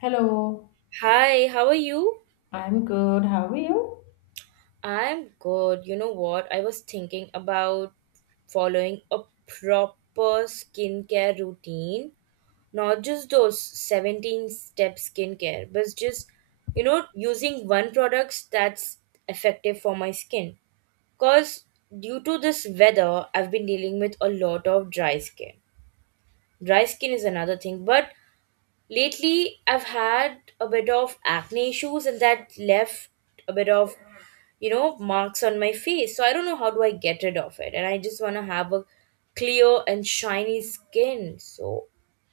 Hello, Hi, how are you? I'm good. How are you? I'm good. You know what? I was thinking about following a proper skincare routine, not just those 17 step skincare, but just using one product that's effective for my skin. Because due to this weather, I've been dealing with a lot of dry skin. Dry skin is another thing, but lately, I've had a bit of acne issues and that left a bit of marks on my face. So I don't know how do I get rid of it. And I just want to have a clear and shiny skin. So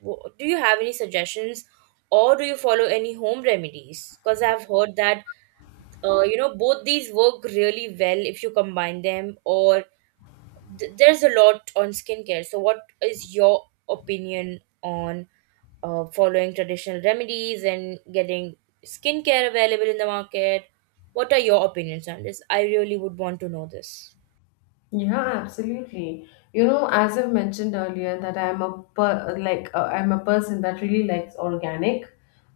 do you have any suggestions or do you follow any home remedies? Because I've heard that both these work really well if you combine them or there's a lot on skincare. So, what is your opinion on following traditional remedies and getting skincare available in the market? What are your opinions on this? I really would want to know this. Yeah, absolutely. You know, as I've mentioned earlier, that I'm a per like I'm a person that really likes organic,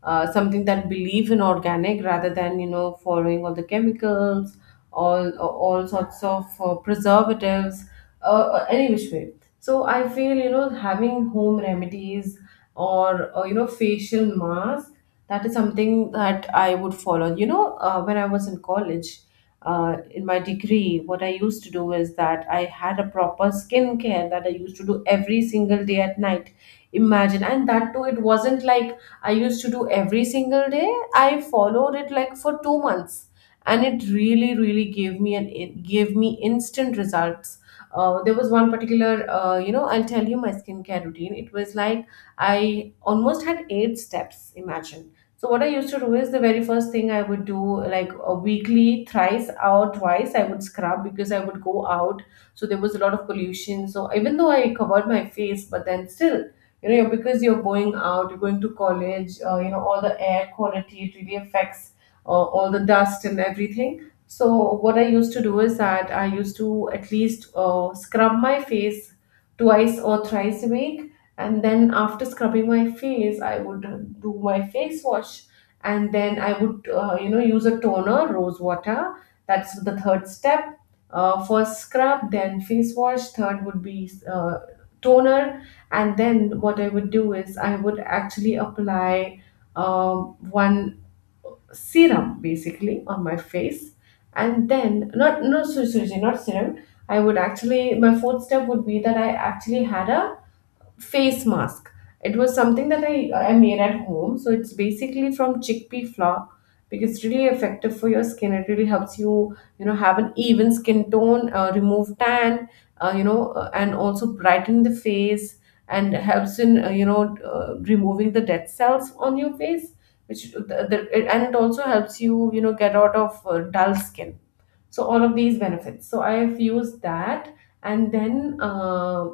something that believe in organic rather than you know following all the chemicals, all sorts of preservatives, any which way. So I feel you know having home remedies or you know facial mask that is something that I would follow. You know, when I was in college. Uh, in my degree, what I used to do is that I had a proper skincare that I used to do every single day at night. Imagine, and that too, it wasn't like I used to do every single day. I followed it like for 2 months, and it really, really gave me an it gave me instant results. There was one particular, you know, I'll tell you my skincare routine. It was like I almost had 8 steps. Imagine, so what I used to do is the very first thing I would do like a weekly thrice or twice I would scrub because I would go out, so there was a lot of pollution, so even though I covered my face but then still, you know, because you're going out, you're going to college, you know, all the air quality it really affects, all the dust and everything. So what I used to do is that I used to at least scrub my face twice or thrice a week, and then after scrubbing my face I would do my face wash, and then I would you know use a toner, rose water. That's the third step. Uh, first scrub, then face wash, third would be toner. And then what I would do is I would actually apply one serum basically on my face. And then not, no, sorry, sorry, sorry, not serum, I would actually, my fourth step would be that I actually had a face mask. It was something that I made at home. So it's basically from chickpea flour because it's really effective for your skin. It really helps you, you know, have an even skin tone, remove tan, you know, and also brighten the face and helps in, you know, removing the dead cells on your face. Which and it also helps you, you know, get out of dull skin. So all of these benefits. So I've used that, and then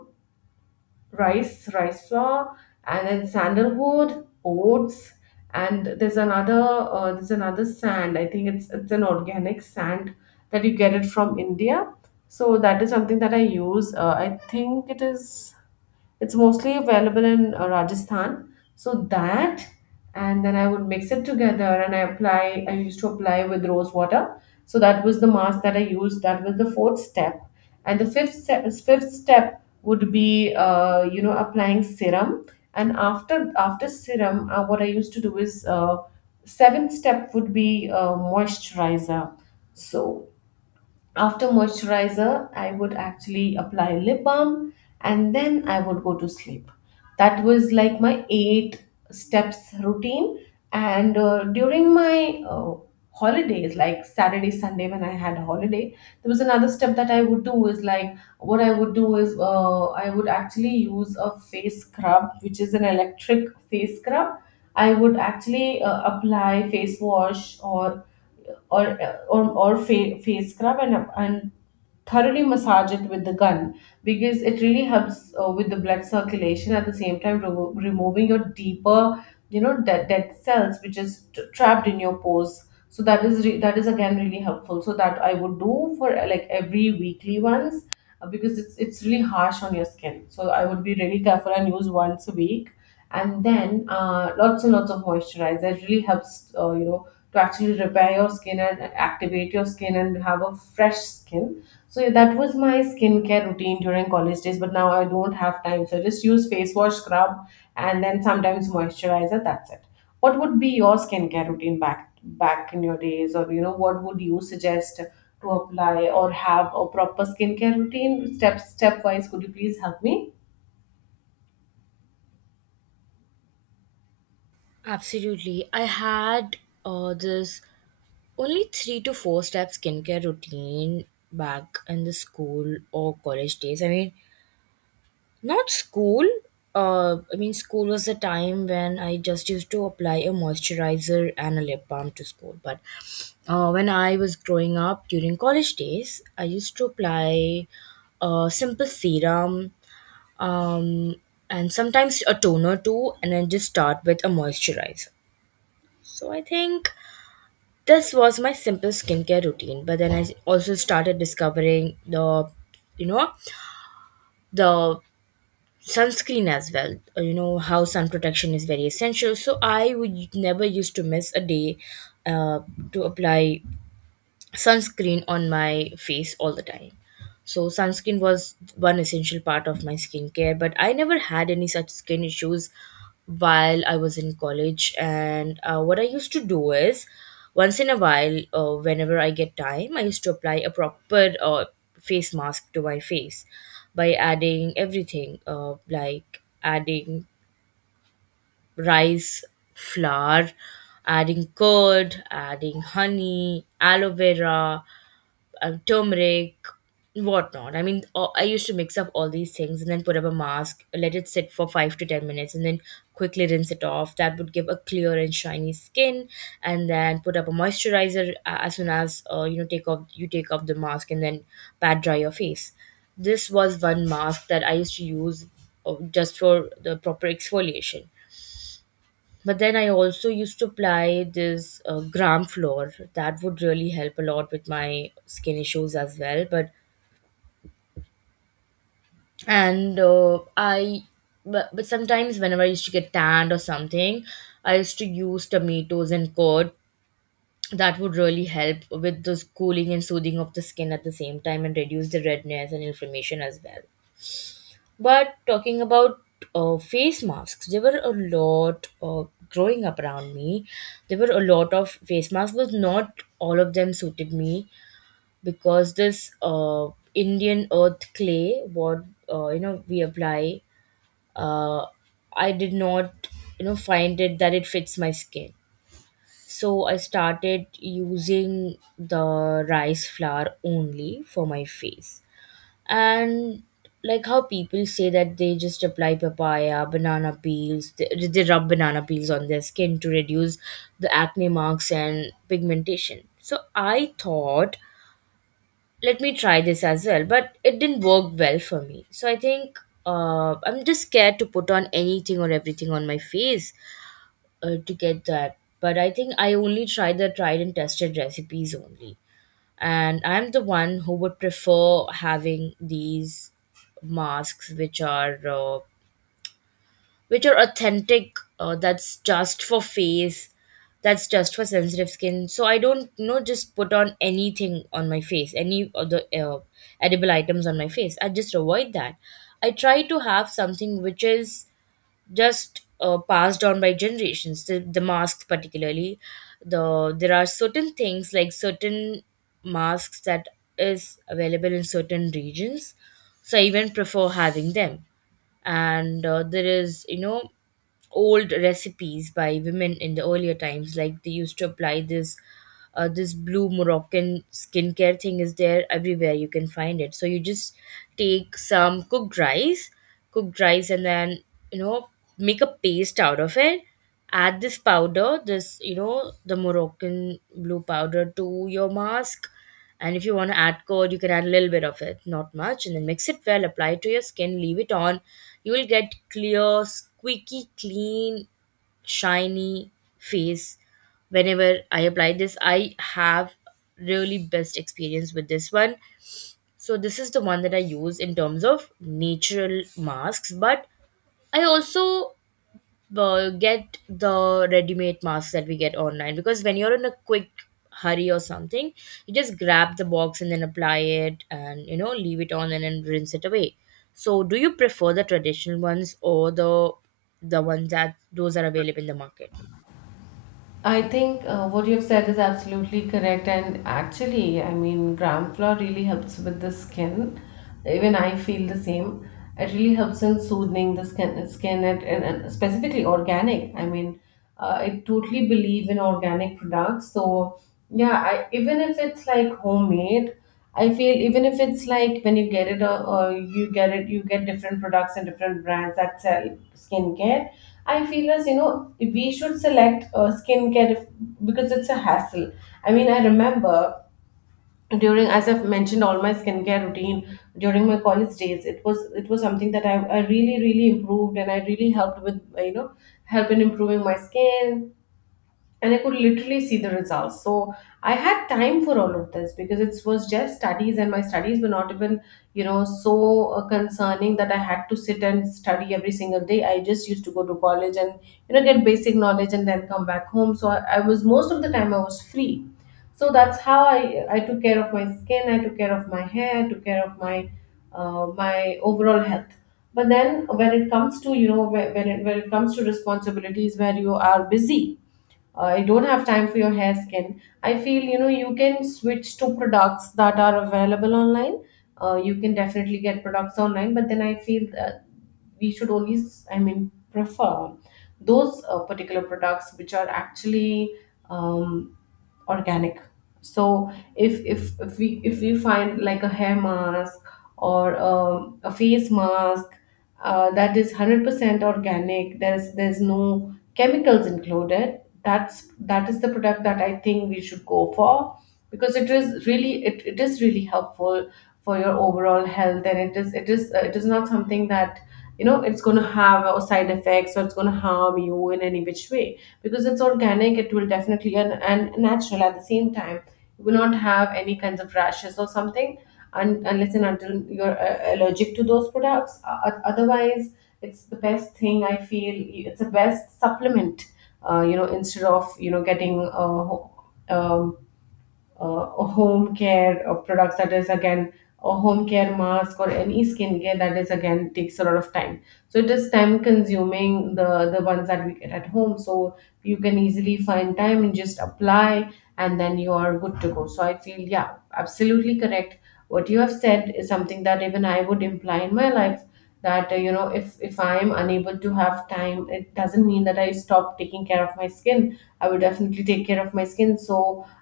rice flour, and then sandalwood, oats, and there's another sand. I think it's an organic sand that you get it from India. So that is something that I use. I think it is. It's mostly available in Rajasthan. So that, and then I would mix it together and I used to apply with rose water. So that was the mask that I used. That was the fourth step. And the fifth step would be, you know, applying serum. And after serum, what I used to do is, seventh step would be moisturizer. So after moisturizer I would actually apply lip balm, and then I would go to sleep. That was like my 8 steps routine. And during my holidays, like Saturday Sunday when I had a holiday, there was another step that I would do is like what I would do is, I would actually use a face scrub, which is an electric face scrub. I would actually apply face wash or face scrub, and thoroughly massage it with the gun, because it really helps with the blood circulation, at the same time removing your deeper, you know, dead cells which trapped in your pores. So that that is, again, really helpful. So that I would do for like every weekly once, because it's really harsh on your skin, so I would be really careful and use once a week. And then lots and lots of moisturizer, it really helps you know, to actually repair your skin and activate your skin and have a fresh skin. So yeah, that was my skincare routine during college days, but now I don't have time. So I just use face wash, scrub, and then sometimes moisturizer. That's it. What would be your skincare routine back in your days, or you know, what would you suggest to apply or have a proper skincare routine? Stepwise, could you please help me? Absolutely. I had this only three to four step skincare routine back in the school or college days. I mean, not school. I mean, school was a time when I just used to apply a moisturizer and a lip balm to school. But when I was growing up during college days, I used to apply a simple serum um, and sometimes a toner too, and then just start with a moisturizer. So I think this was my simple skincare routine. But then I also started discovering you know, the sunscreen as well. You know how sun protection is very essential, so I would never used to miss a day uh, to apply sunscreen on my face all the time. So sunscreen was one essential part of my skincare, but I never had any such skin issues while I was in college. And what I used to do is, once in a while, whenever I get time, I used to apply a proper face mask to my face by adding everything, like adding rice flour, adding curd, adding honey, aloe vera, turmeric, whatnot. I mean, I used to mix up all these things and then put up a mask, let it sit for 5 to 10 minutes, and then quickly rinse it off. That would give a clear and shiny skin. And then put up a moisturizer as soon as take off you take off the mask and then pat dry your face. This was one mask that I used to use just for the proper exfoliation. But then I also used to apply this gram floor. That would really help a lot with my skin issues as well. And uh, I, but sometimes whenever I used to get tanned or something, I used to use tomatoes and curd. That would really help with this cooling and soothing of the skin at the same time and reduce the redness and inflammation as well. But talking about face masks, there were a lot growing up around me. There were a lot of face masks, but not all of them suited me because this Indian earth clay, what you know we apply, uh, I did not find it that it fits my skin. So I started using the rice flour only for my face, and like how people say that they just apply papaya banana peels, they rub banana peels on their skin to reduce the acne marks and pigmentation. So I thought, let me try this as well, but it didn't work well for me. So I think I'm just scared to put on anything or everything on my face to get that. But I think I only try the tried and tested recipes only, and I'm the one who would prefer having these masks which are authentic, that's just for face, that's just for sensitive skin. So I don't just put on anything on my face, any other uh, edible items on my face. I just avoid that. I try to have something which is just passed on by generations, the masks particularly. There are certain things, like certain masks that is available in certain regions, so I even prefer having them. And there is, you know, old recipes by women in the earlier times, like they used to apply this blue Moroccan skincare thing is there everywhere, you can find it. So you just take some cooked rice and then you know make a paste out of it, add this powder, this the Moroccan blue powder to your mask, and if you want to add curd, you can add a little bit of it, not much, and then mix it well, apply it to your skin, leave it on. You will get clear, squeaky, clean, shiny face. Whenever I apply this, I have really best experience with this one. So this is the one that I use in terms of natural masks, but I also get the ready-made masks that we get online, because when you're in a quick hurry or something, you just grab the box and then apply it and leave it on and then rinse it away. So do you prefer the traditional ones or the ones that those are available in the market? I think what you've said is absolutely correct. And actually, I mean, gram flour really helps with the skin. Even I feel the same. It really helps in soothing the skin and, and specifically organic. I mean, I totally believe in organic products. So, yeah, I, even if it's like homemade, I feel even if it's like when you get it, or you get it, you get different products and different brands that sell skincare. I feel, as you know, we should select skincare if, because it's a hassle. I mean, I remember during, as I've mentioned, all my skincare routine during my college days. It was something that I really really improved, and I really helped with you know, help in improving my skin, and I could literally see the results. So I had time for all of this because it was just studies, and my studies were not even, you know, so concerning that I had to sit and study every single day. I just used to go to college and, you know, get basic knowledge and then come back home. So I was most of the time I was free. So that's how I took care of my skin. I took care of my hair. I took care of my my overall health. But then when it comes to, you know, when it comes to responsibilities where you are busy, you don't have time for your hair, skin, I feel, you know, you can switch to products that are available online. Uh, you can definitely get products online, but then I feel that we should always, I mean, prefer those particular products which are actually um, organic. So if we find like a hair mask or a face mask that is 100% organic, there's no chemicals included, that is the product that I think we should go for, because it is really, it is really helpful for your overall health, and it is not something that, you know, it's going to have side effects or it's going to harm you in any which way, because it's organic, it will definitely, and natural at the same time, you will not have any kinds of rashes or something unless and until you're allergic to those products. Otherwise, it's the best thing I feel. It's the best supplement, you know, instead of you know getting um, uh, home care products. That is again a home care mask, or any skincare that is again takes a lot of time. So it is time consuming, the ones that we get at home. So you can easily find time and just apply, and then you are good to go. So I feel, yeah, absolutely correct, what you have said is something that even I would imply in my life. That you know, if I am unable to have time, it doesn't mean that I stop taking care of my skin. I will definitely take care of my skin. So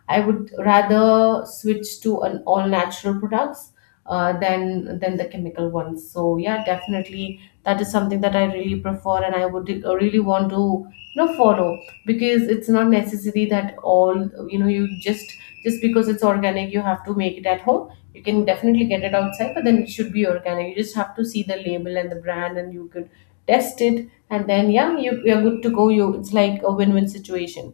I would rather switch to an all natural products, than the chemical ones. So yeah, definitely that is something that I really prefer, and I would really want to you know follow, because it's not necessary that all you know you just because it's organic you have to make it at home. You can definitely get it outside, but then it should be organic. You just have to see the label and the brand, and you could test it, and then yeah, you you're good to go. You, it's like a win-win situation.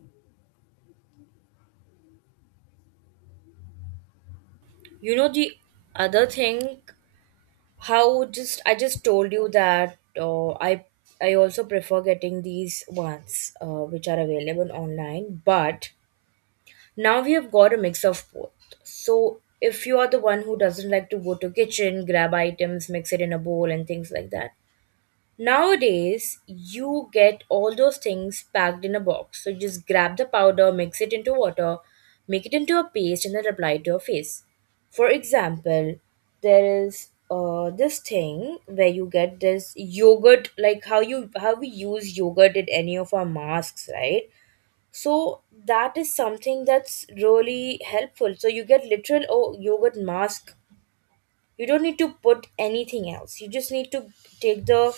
The other thing, how just I just told you that I also prefer getting these ones which are available online, but now we have got a mix of both. So if you are the one who doesn't like to go to kitchen, grab items, mix it in a bowl and things like that. Nowadays, you get all those things packed in a box. So just grab the powder, mix it into water, make it into a paste and then apply it to your face. For example, there is this thing where you get this yogurt, like how we use yogurt in any of our masks, right? So that is something that's really helpful. So you get literal, oh, yogurt mask. You don't need to put anything else. You just need to take the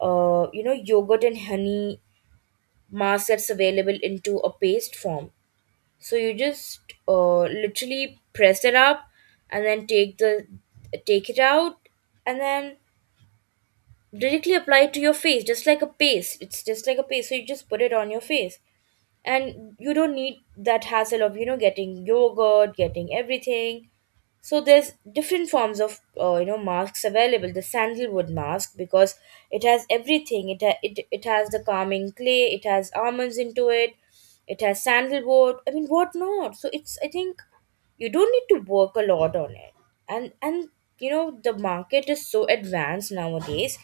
yogurt and honey mask that's available into a paste form. So you just literally press it up and then take it out and then directly apply it to your face just like a paste. It's just like a paste. So you just put it on your face and you don't need that hassle of getting yogurt, getting everything. So there's different forms of masks available, the sandalwood mask, because it has everything. It, ha- it it has the calming clay, it has almonds into it, it has sandalwood, I mean, what not so it's, I think, you don't need to work a lot on it. And the market is so advanced nowadays,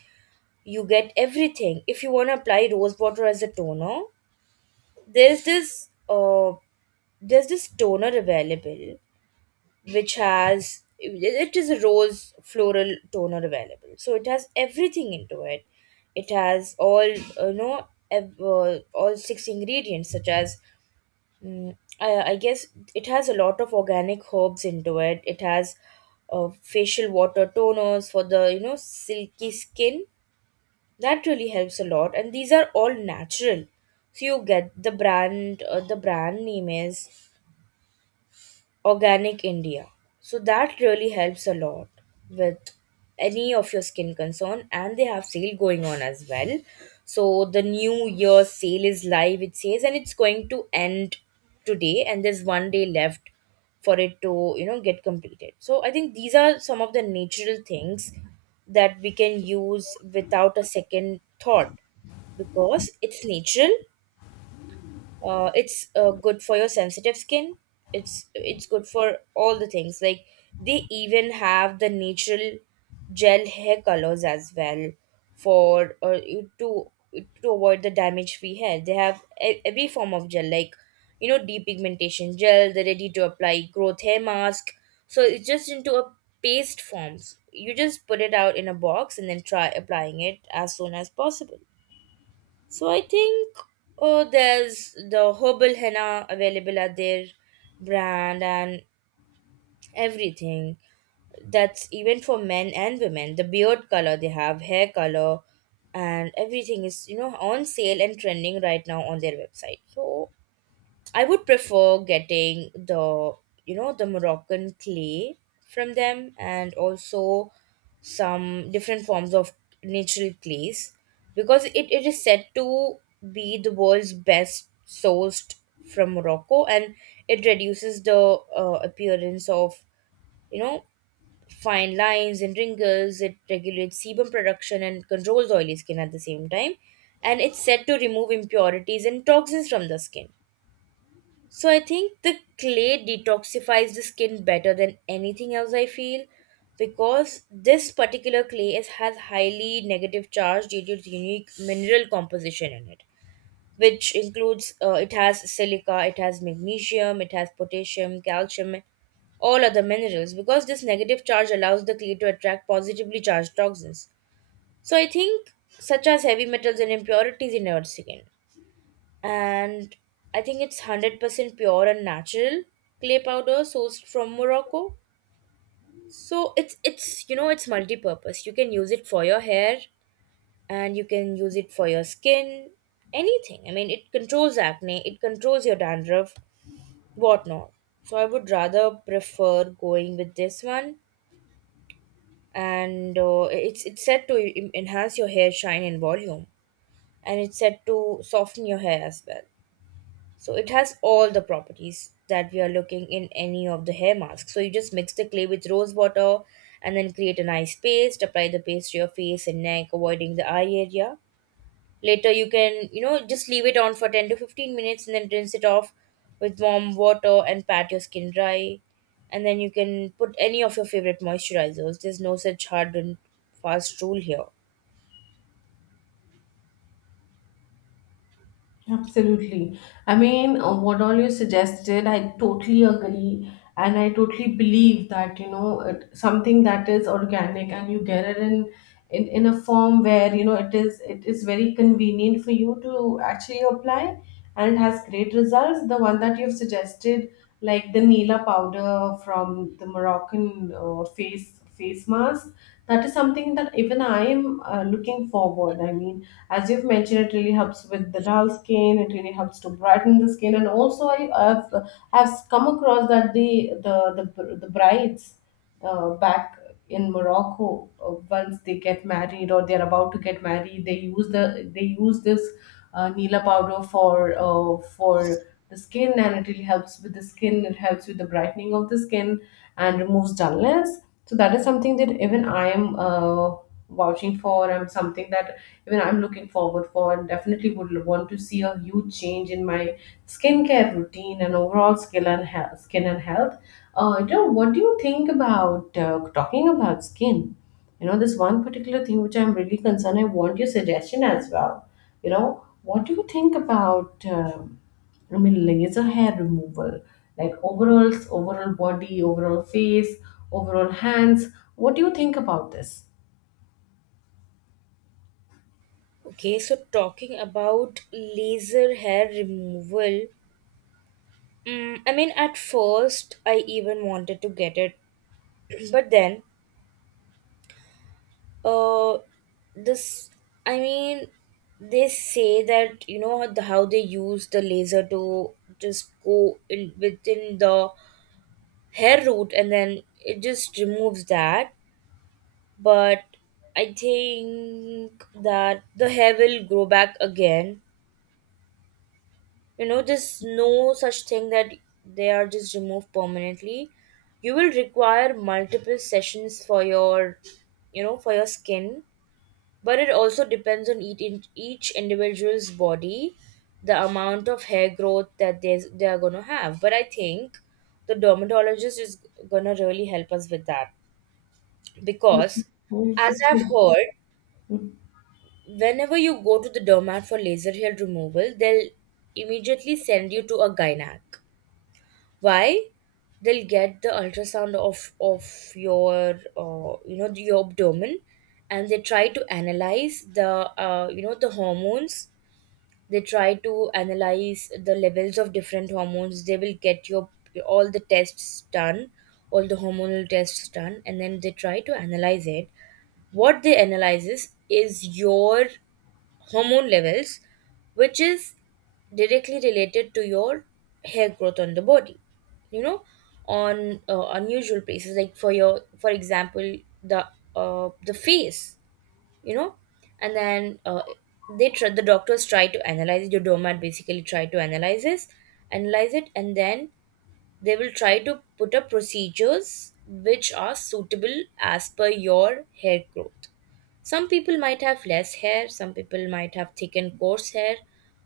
you get everything. If you want to apply rose water as a toner, there's this uh there's this toner available which has, it is a rose floral toner available, so it has everything into it. It has all you know ev- all six ingredients such as, mm, I guess, it has a lot of organic herbs into It has facial water toners for the silky skin that really helps a lot, and these are all natural. So you get the brand, the brand name is Organic India. So that really helps a lot with any of your skin concern, and they have sale going on as well. So the new year sale is live, it says, and it's going to end today, and there's one day left for it to get completed. So I think these are some of the natural things that we can use without a second thought because it's natural. It's good for your sensitive skin, it's good for all the things. Like, they even have the natural gel hair colors as well for you to avoid the damage free hair. They have every form of gel, like, depigmentation gel, the ready to apply growth hair mask. So it's just into a paste forms, you just put it out in a box and then try applying it as soon as possible. So I think, oh, there's the herbal henna available at their brand and everything. That's even for men and women. The beard color they have, hair color, and everything is on sale and trending right now on their website. So I would prefer getting the you know the Moroccan clay from them, and also some different forms of natural clays, because it is said to be the world's best, sourced from Morocco, and it reduces the appearance of you know fine lines and wrinkles. It regulates sebum production and controls oily skin at the same time, and it's said to remove impurities and toxins from the skin. So I think the clay detoxifies the skin better than anything else, I feel, because this particular clay has highly negative charge due to its unique mineral composition in it, which includes, it has silica, it has magnesium, it has potassium, calcium, all other minerals. Because this negative charge allows the clay to attract positively charged toxins, so I think, such as heavy metals and impurities in our skin. And I think it's 100% pure and natural clay powder sourced from Morocco. So it's it's multi-purpose. You can use it for your hair and you can use it for your skin, anything. I mean, it controls acne, it controls your dandruff, whatnot. So I would rather prefer going with this one, and it's said to enhance your hair shine and volume, and it's said to soften your hair as well. So it has all the properties that we are looking in any of the hair masks. So you just mix the clay with rose water and then create a nice paste, apply the paste to your face and neck, avoiding the eye area. Later you can, just leave it on for 10 to 15 minutes and then rinse it off with warm water and pat your skin dry. And then you can put any of your favorite moisturizers. There's no such hard and fast rule here. Absolutely. I mean, what all you suggested, I totally agree. And I totally believe that, you know, it, something that is organic and you get it in, a form where, you know, it is very convenient for you to actually apply, and it has great results. The one that you've suggested, like the Nila powder from the Moroccan face mask, that is something that even I am looking forward. I mean, as you've mentioned, it really helps with the dull skin. It really helps to brighten the skin, and also I've I've come across that the brides back in Morocco once they get married or they're about to get married, they use this Nila powder for the skin, and it really helps with the skin. It helps with the brightening of the skin and removes dullness, so that is something that even I am vouching for. I'm something that even I'm looking forward for, and definitely would want to see a huge change in my skincare routine and overall skill and health, skin and health. What do you think about, talking about skin? You know, this one particular thing which I'm really concerned. I want your suggestion as well. You know, what do you think about? I mean, laser hair removal, like overalls, overall body, overall face, overall hands. What do you think about this? Okay, so talking about laser hair removal, I mean, at first, I even wanted to get it, but then, uh, this, I mean, they say that how they use the laser to just go in within the hair root and then it just removes that. But I think that the hair will grow back again. You know, there's no such thing that they are just removed permanently. You will require multiple sessions for your, for your skin, but it also depends on each individual's body, the amount of hair growth that they are going to have. But I think the dermatologist is going to really help us with that, Yes, because as you I've should. heard, whenever you go to the dermat for laser hair removal, they'll immediately send you to a gynac. Why? They'll get the ultrasound of your your abdomen, and they try to analyze the the hormones. They try to analyze the levels of different hormones. They will get your all the tests done, all the hormonal tests done, and then they try to analyze it. What they analyzes is your hormone levels, which is directly related to your hair growth on the body. You know, on unusual places, like for your, for example, the the face. You know, and then they try, the doctors try to analyze it. Your domat basically try to analyze this, analyze it, and then they will try to put up procedures which are suitable as per your hair growth. Some people might have less hair, some people might have thick and coarse hair.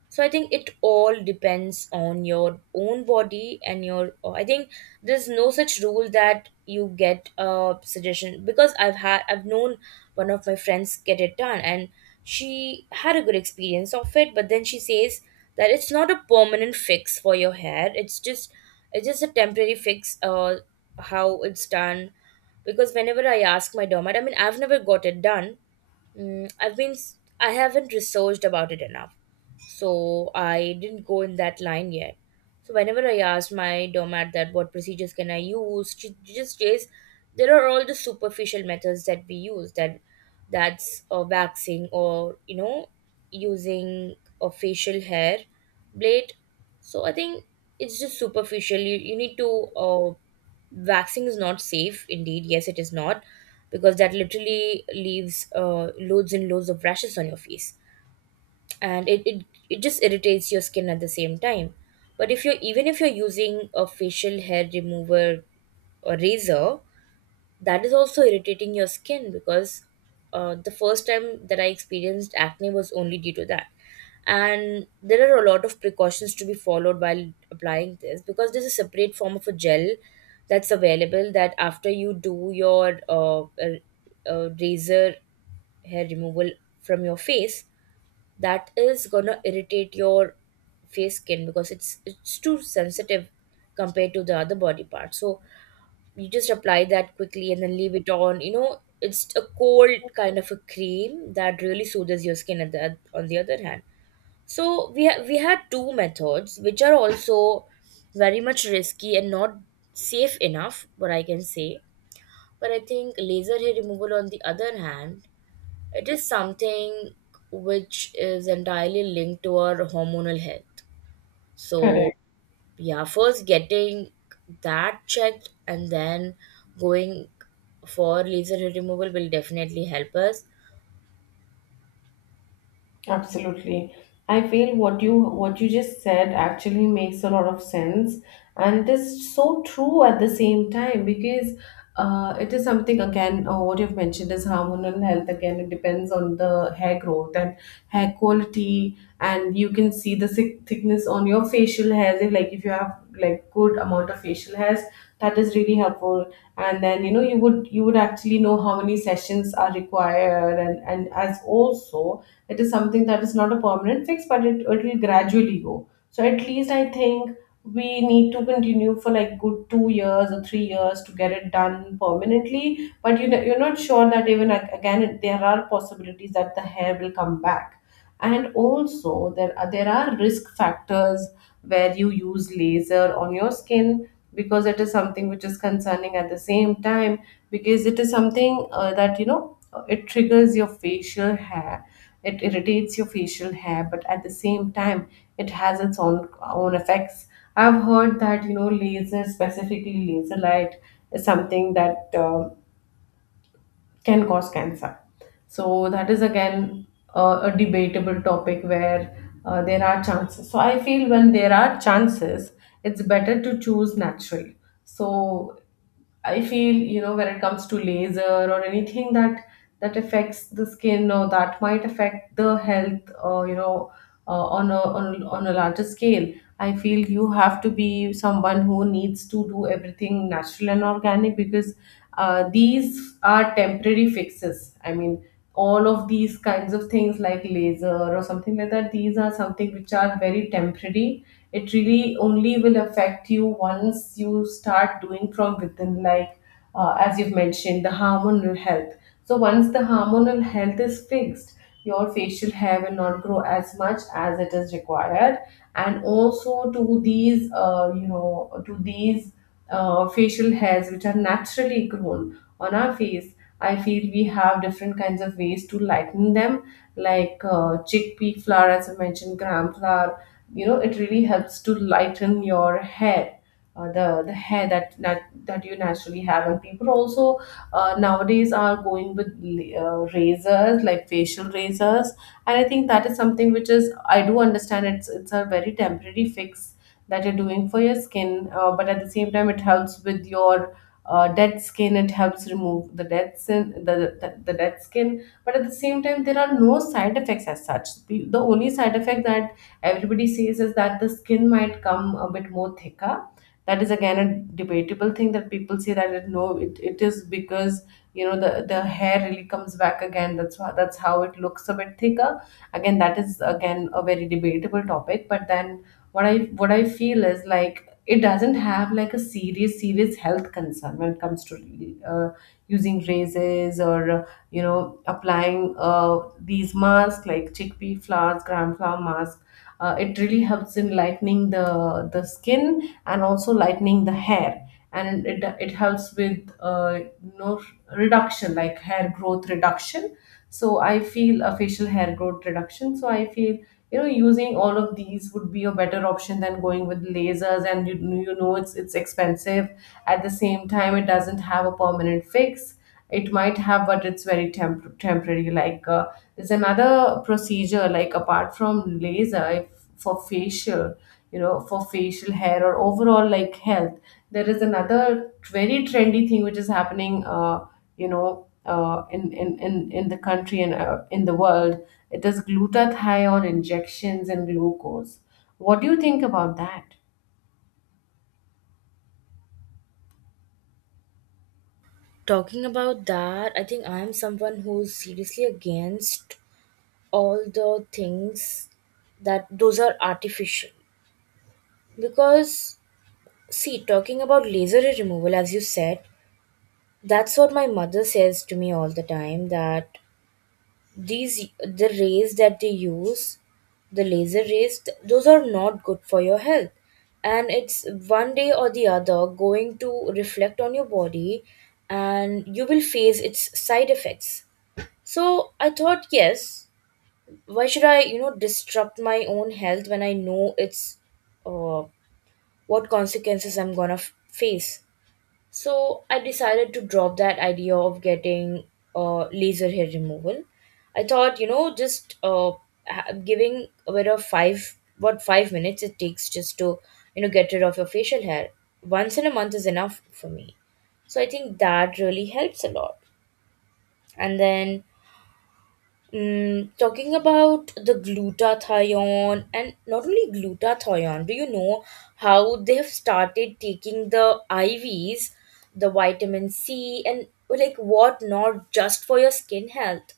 So I think it all depends on your own body and I think there's no such rule that you get a suggestion, because I've known one of my friends get it done, and she had a good experience of it, but then she says that it's not a permanent fix for your hair. It's just a temporary fix. How it's done, because whenever I ask my dermat, I mean, I've never got it done. I haven't researched about it enough, so I didn't go in that line yet. So whenever I asked my doormat that what procedures can I use, she just says there are all the superficial methods that we use, that that's waxing, or you know, using a facial hair blade. So I think it's just superficial. You need to, waxing is not safe. Indeed, yes, it is not, because that literally leaves loads and loads of rashes on your face, and it just irritates your skin at the same time. But if you're, even if you're using a facial hair remover or razor, that is also irritating your skin, because the first time that I experienced acne was only due to that. And there are a lot of precautions to be followed while applying this, because there's a separate form of a gel that's available, that after you do your razor hair removal from your face, that is gonna irritate your face skin because it's too sensitive compared to the other body part. So you just apply that quickly and then leave it on. You know, it's a cold kind of a cream that really soothes your skin, at the, on the other hand. So we had two methods which are also very much risky and not safe enough, what I can say. But I think laser hair removal, on the other hand, it is something which is entirely linked to our hormonal health. So, Correct. yeah, first getting that checked, and then going for laser hair removal will definitely help us. Absolutely. I feel what you just said actually makes a lot of sense, and it is so true at the same time, because it is something again, what you've mentioned is hormonal health. Again, it depends on the hair growth and hair quality, and you can see the thickness on your facial hairs. If like if you have like good amount of facial hairs, that is really helpful. And then, you know, you would actually know how many sessions are required, and as also it is something that is not a permanent fix, but it will gradually go. So at least I think we need to continue for like good 2 years or 3 years to get it done permanently. But you know, you're not sure that even like, again it- there are possibilities that the hair will come back. And also there are risk factors where you use laser on your skin, because it is something which is concerning at the same time, because it is something, that, you know, it triggers your facial hair, it irritates your facial hair, but at the same time it has its own effects. I've heard that, you know, laser, specifically laser light, is something that can cause cancer. So that is again a debatable topic where there are chances. So I feel when there are chances, it's better to choose natural. So I feel, you know, when it comes to laser or anything that affects the skin or that might affect the health, on a on a larger scale, I feel you have to be someone who needs to do everything natural and organic, because these are temporary fixes. I mean, all of these kinds of things like laser or something like that, these are something which are very temporary. It really only will affect you once you start doing from within, like, as you've mentioned, the hormonal health. So once the hormonal health is fixed, your facial hair will not grow as much as it is required. And also to these, to these facial hairs which are naturally grown on our face, I feel we have different kinds of ways to lighten them, like chickpea flour, as I mentioned, gram flour. You know, it really helps to lighten your hair, the hair that that you naturally have. And people also nowadays are going with razors, like facial razors. And I think that is something which is, I do understand, it's a very temporary fix that you're doing for your skin, but at the same time, it helps with your dead skin. It helps remove the dead skin, the dead skin. But at the same time, there are no side effects as such. The only side effect that everybody says is that the skin might come a bit more thicker. That is again a debatable thing that people say that it, no it, it is because, you know, the hair really comes back again. That's why, that's how it looks a bit thicker. Again, that is again a very debatable topic. But then what I feel is, like, it doesn't have like a serious health concern when it comes to uh, using razors or, applying these masks like chickpea flour, gram flour mask. It really helps in lightening the skin and also lightening the hair. And it helps with, reduction, like hair growth reduction. So I feel a facial hair growth reduction. So I feel, you know, using all of these would be a better option than going with lasers. And you know it's expensive. At the same time, it doesn't have a permanent fix. It might have, but it's very temporary. Like, there's another procedure, like apart from laser, if for facial, you know, for facial hair or overall like health. There is another very trendy thing which is happening, in, in the country and in the world. It is glutathione injections and glucose. What do you think about that? Talking about that, I think I am someone who's seriously against all the things that those are artificial. Because, see, talking about laser hair removal, as you said, that's what my mother says to me all the time that these, the rays that they use, the laser rays, those are not good for your health. And it's one day or the other going to reflect on your body, and you will face its side effects. So I thought, yes, why should I, you know, disrupt my own health when I know it's, uh, what consequences I'm gonna face? So I decided to drop that idea of getting laser hair removal. I thought, you know, just giving a bit of 5 minutes it takes just to, you know, get rid of your facial hair once in a month is enough for me. So I think that really helps a lot. And then, talking about the glutathione, and not only glutathione, do you know how they have started taking the IVs, the vitamin C, and like what not, just for your skin health?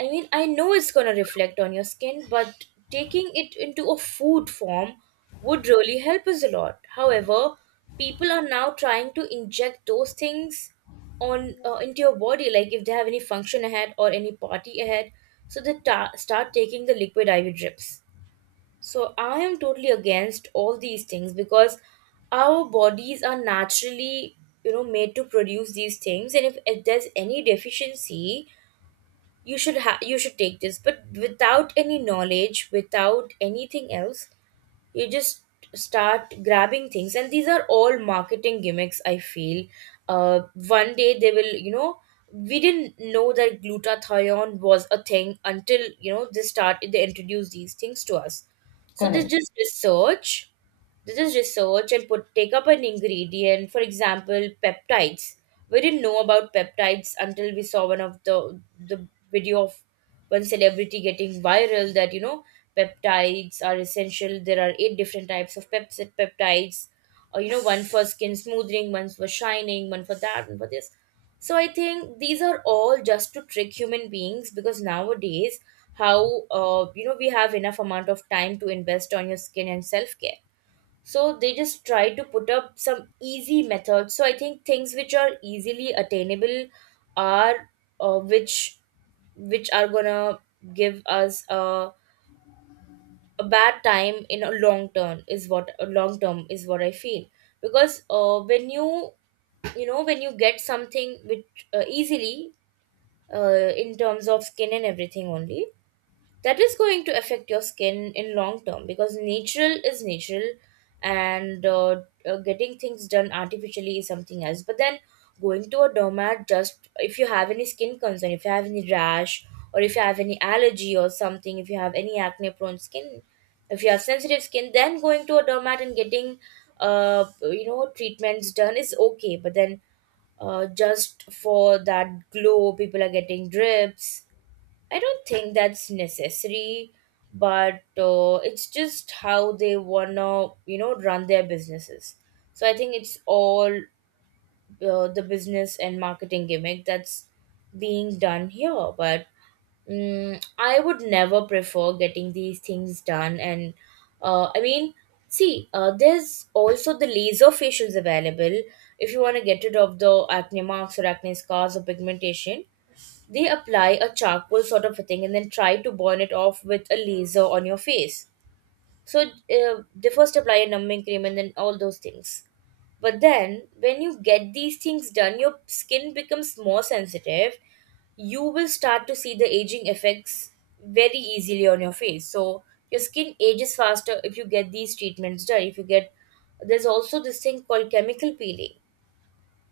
I mean, I know it's going to reflect on your skin, but taking it into a food form would really help us a lot. However, people are now trying to inject those things on, into your body, like if they have any function ahead or any party ahead, so they start taking the liquid IV drips. So I am totally against all these things, because our bodies are naturally, you know, made to produce these things, and if there's any deficiency, you should take this, but without any knowledge, without anything else, you just start grabbing things, and these are all marketing gimmicks, I feel. uh One day they will, you know, we didn't know that glutathione was a thing until, you know, they introduced these things to us. So they Correct. just research, this is research, and put take up an ingredient, for example, peptides. We didn't know about peptides until we saw one of the video of one celebrity getting viral, that you know peptides are essential. There are eight different types of pepsid peptides. Or you know, one for skin smoothing, one for shining, one for that, one for this. So I think these are all just to trick human beings, because nowadays how we have enough amount of time to invest on your skin and self care. So they just try to put up some easy methods. So I think things which are easily attainable are uh, which which are gonna give us a bad time in a long term, is what a long term is what I feel. Because when you get something which, easily, in terms of skin and everything only, that is going to affect your skin in long term, because natural is natural. And getting things done artificially is something else. But then, going to a dermat just if you have any skin concern, if you have any rash or if you have any allergy or something, if you have any acne prone skin, if you have sensitive skin, then going to a dermat and getting treatments done is okay, but then just for that glow people are getting drips. I don't think that's necessary, but it's just how they wanna, you know, run their businesses. So I think it's all the business and marketing gimmick that's being done here. But I would never prefer getting these things done. And I mean, see, there's also the laser facials available if you want to get rid of the acne marks or acne scars or pigmentation. They apply a charcoal sort of a thing and then try to burn it off with a laser on your face. So they first apply a numbing cream and then all those things. But then when you get these things done, your skin becomes more sensitive. You will start to see the aging effects very easily on your face. So your skin ages faster if you get these treatments done. If you get there's also this thing called chemical peeling,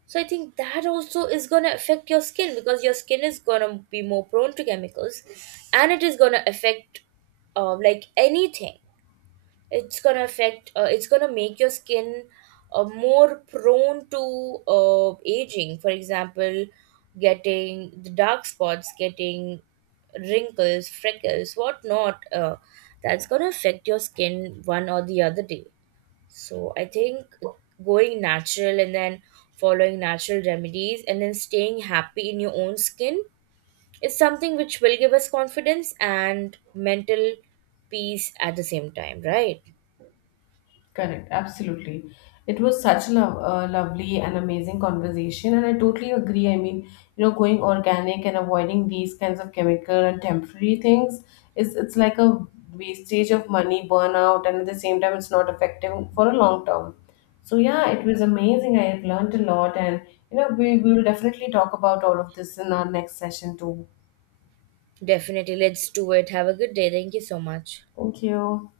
so I think that also is going to affect your skin, because your skin is going to be more prone to chemicals, and it is going to affect, like anything. It's going to make your skin more prone to aging. For example, getting the dark spots, getting wrinkles, freckles, whatnot. That's going to affect your skin one or the other day. So I think going natural and then following natural remedies and then staying happy in your own skin is something which will give us confidence and mental peace at the same time, right? Correct, absolutely. It was such a lovely and amazing conversation, and I totally agree. I mean, you know, going organic and avoiding these kinds of chemical and temporary things is, it's like a wastage of money, burnout, and at the same time, it's not effective for a long term. So yeah, it was amazing. I have learned a lot, and you know, we will definitely talk about all of this in our next session too. Definitely, let's do it. Have a good day. Thank you so much. Thank you.